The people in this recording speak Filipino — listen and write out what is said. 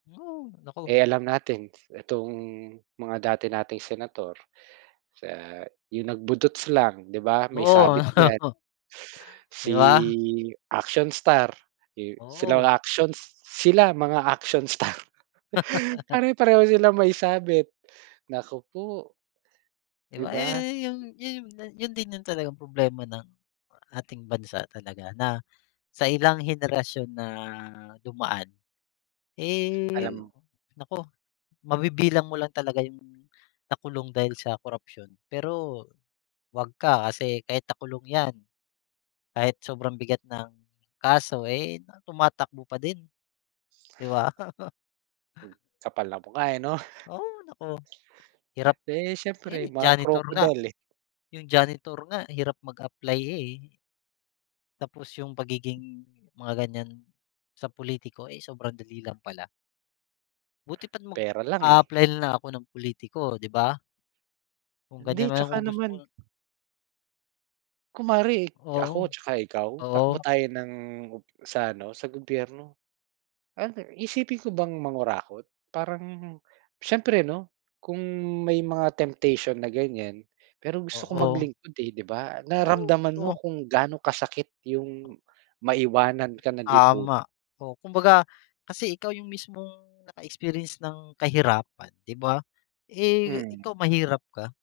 Oh, naku. Eh, alam natin itong mga dati nating senator, sa yung nag-budots lang 'di ba may sabit yan. Oo. Di ba? Si, action star, eh, sila Oo. actions, sila mga action star. Pare-pareho sila may sabit, naku po. Di Di ba yun, ba? yung yun, yun din yung talagang problema ng, ating bansa talaga na, sa ilang henerasyon na dumaan, eh, Alam naku, mabibilang mo lang talaga yung, nakulong dahil sa korapsyon pero, wag ka, kasi kahit nakulong yan, kahit sobrang bigat ng kaso eh, tumatakbo pa din. Di ba? Kapal ng mukha eh 'no? Oo, naku, hirap, Eh, siyempre eh, mga janitor nga, crocodile eh. yung janitor nga, hirap mag-apply eh. Tapos yung pagiging, mga ganyan, sa pulitiko eh, sobrang dali lang pala. Buti pa't Pera lang eh. mag-aapply nalang ako ng pulitiko 'di ba? Kung Hindi, ganyan na lang tsaka kung gusto naman kunwari, Oo. ako tsaka ikaw? Takbo Oo. tayo ng, sa ano, sa gobyerno. Iisipin ko bang mangurakot? Parang, siyempre 'no, kung may mga temptation na ganyan, pero gusto ko Oo. mag-lingkod eh, 'di ba? Oh, Nararamdaman mo naku. kung gaano kasakit yung maiwanan ka ng lipu Tama, oh, kumbaga kasi ikaw yung mismong, naka-experience ng kahirapan 'di ba? Eh, Hmm. ikaw mahirap ka.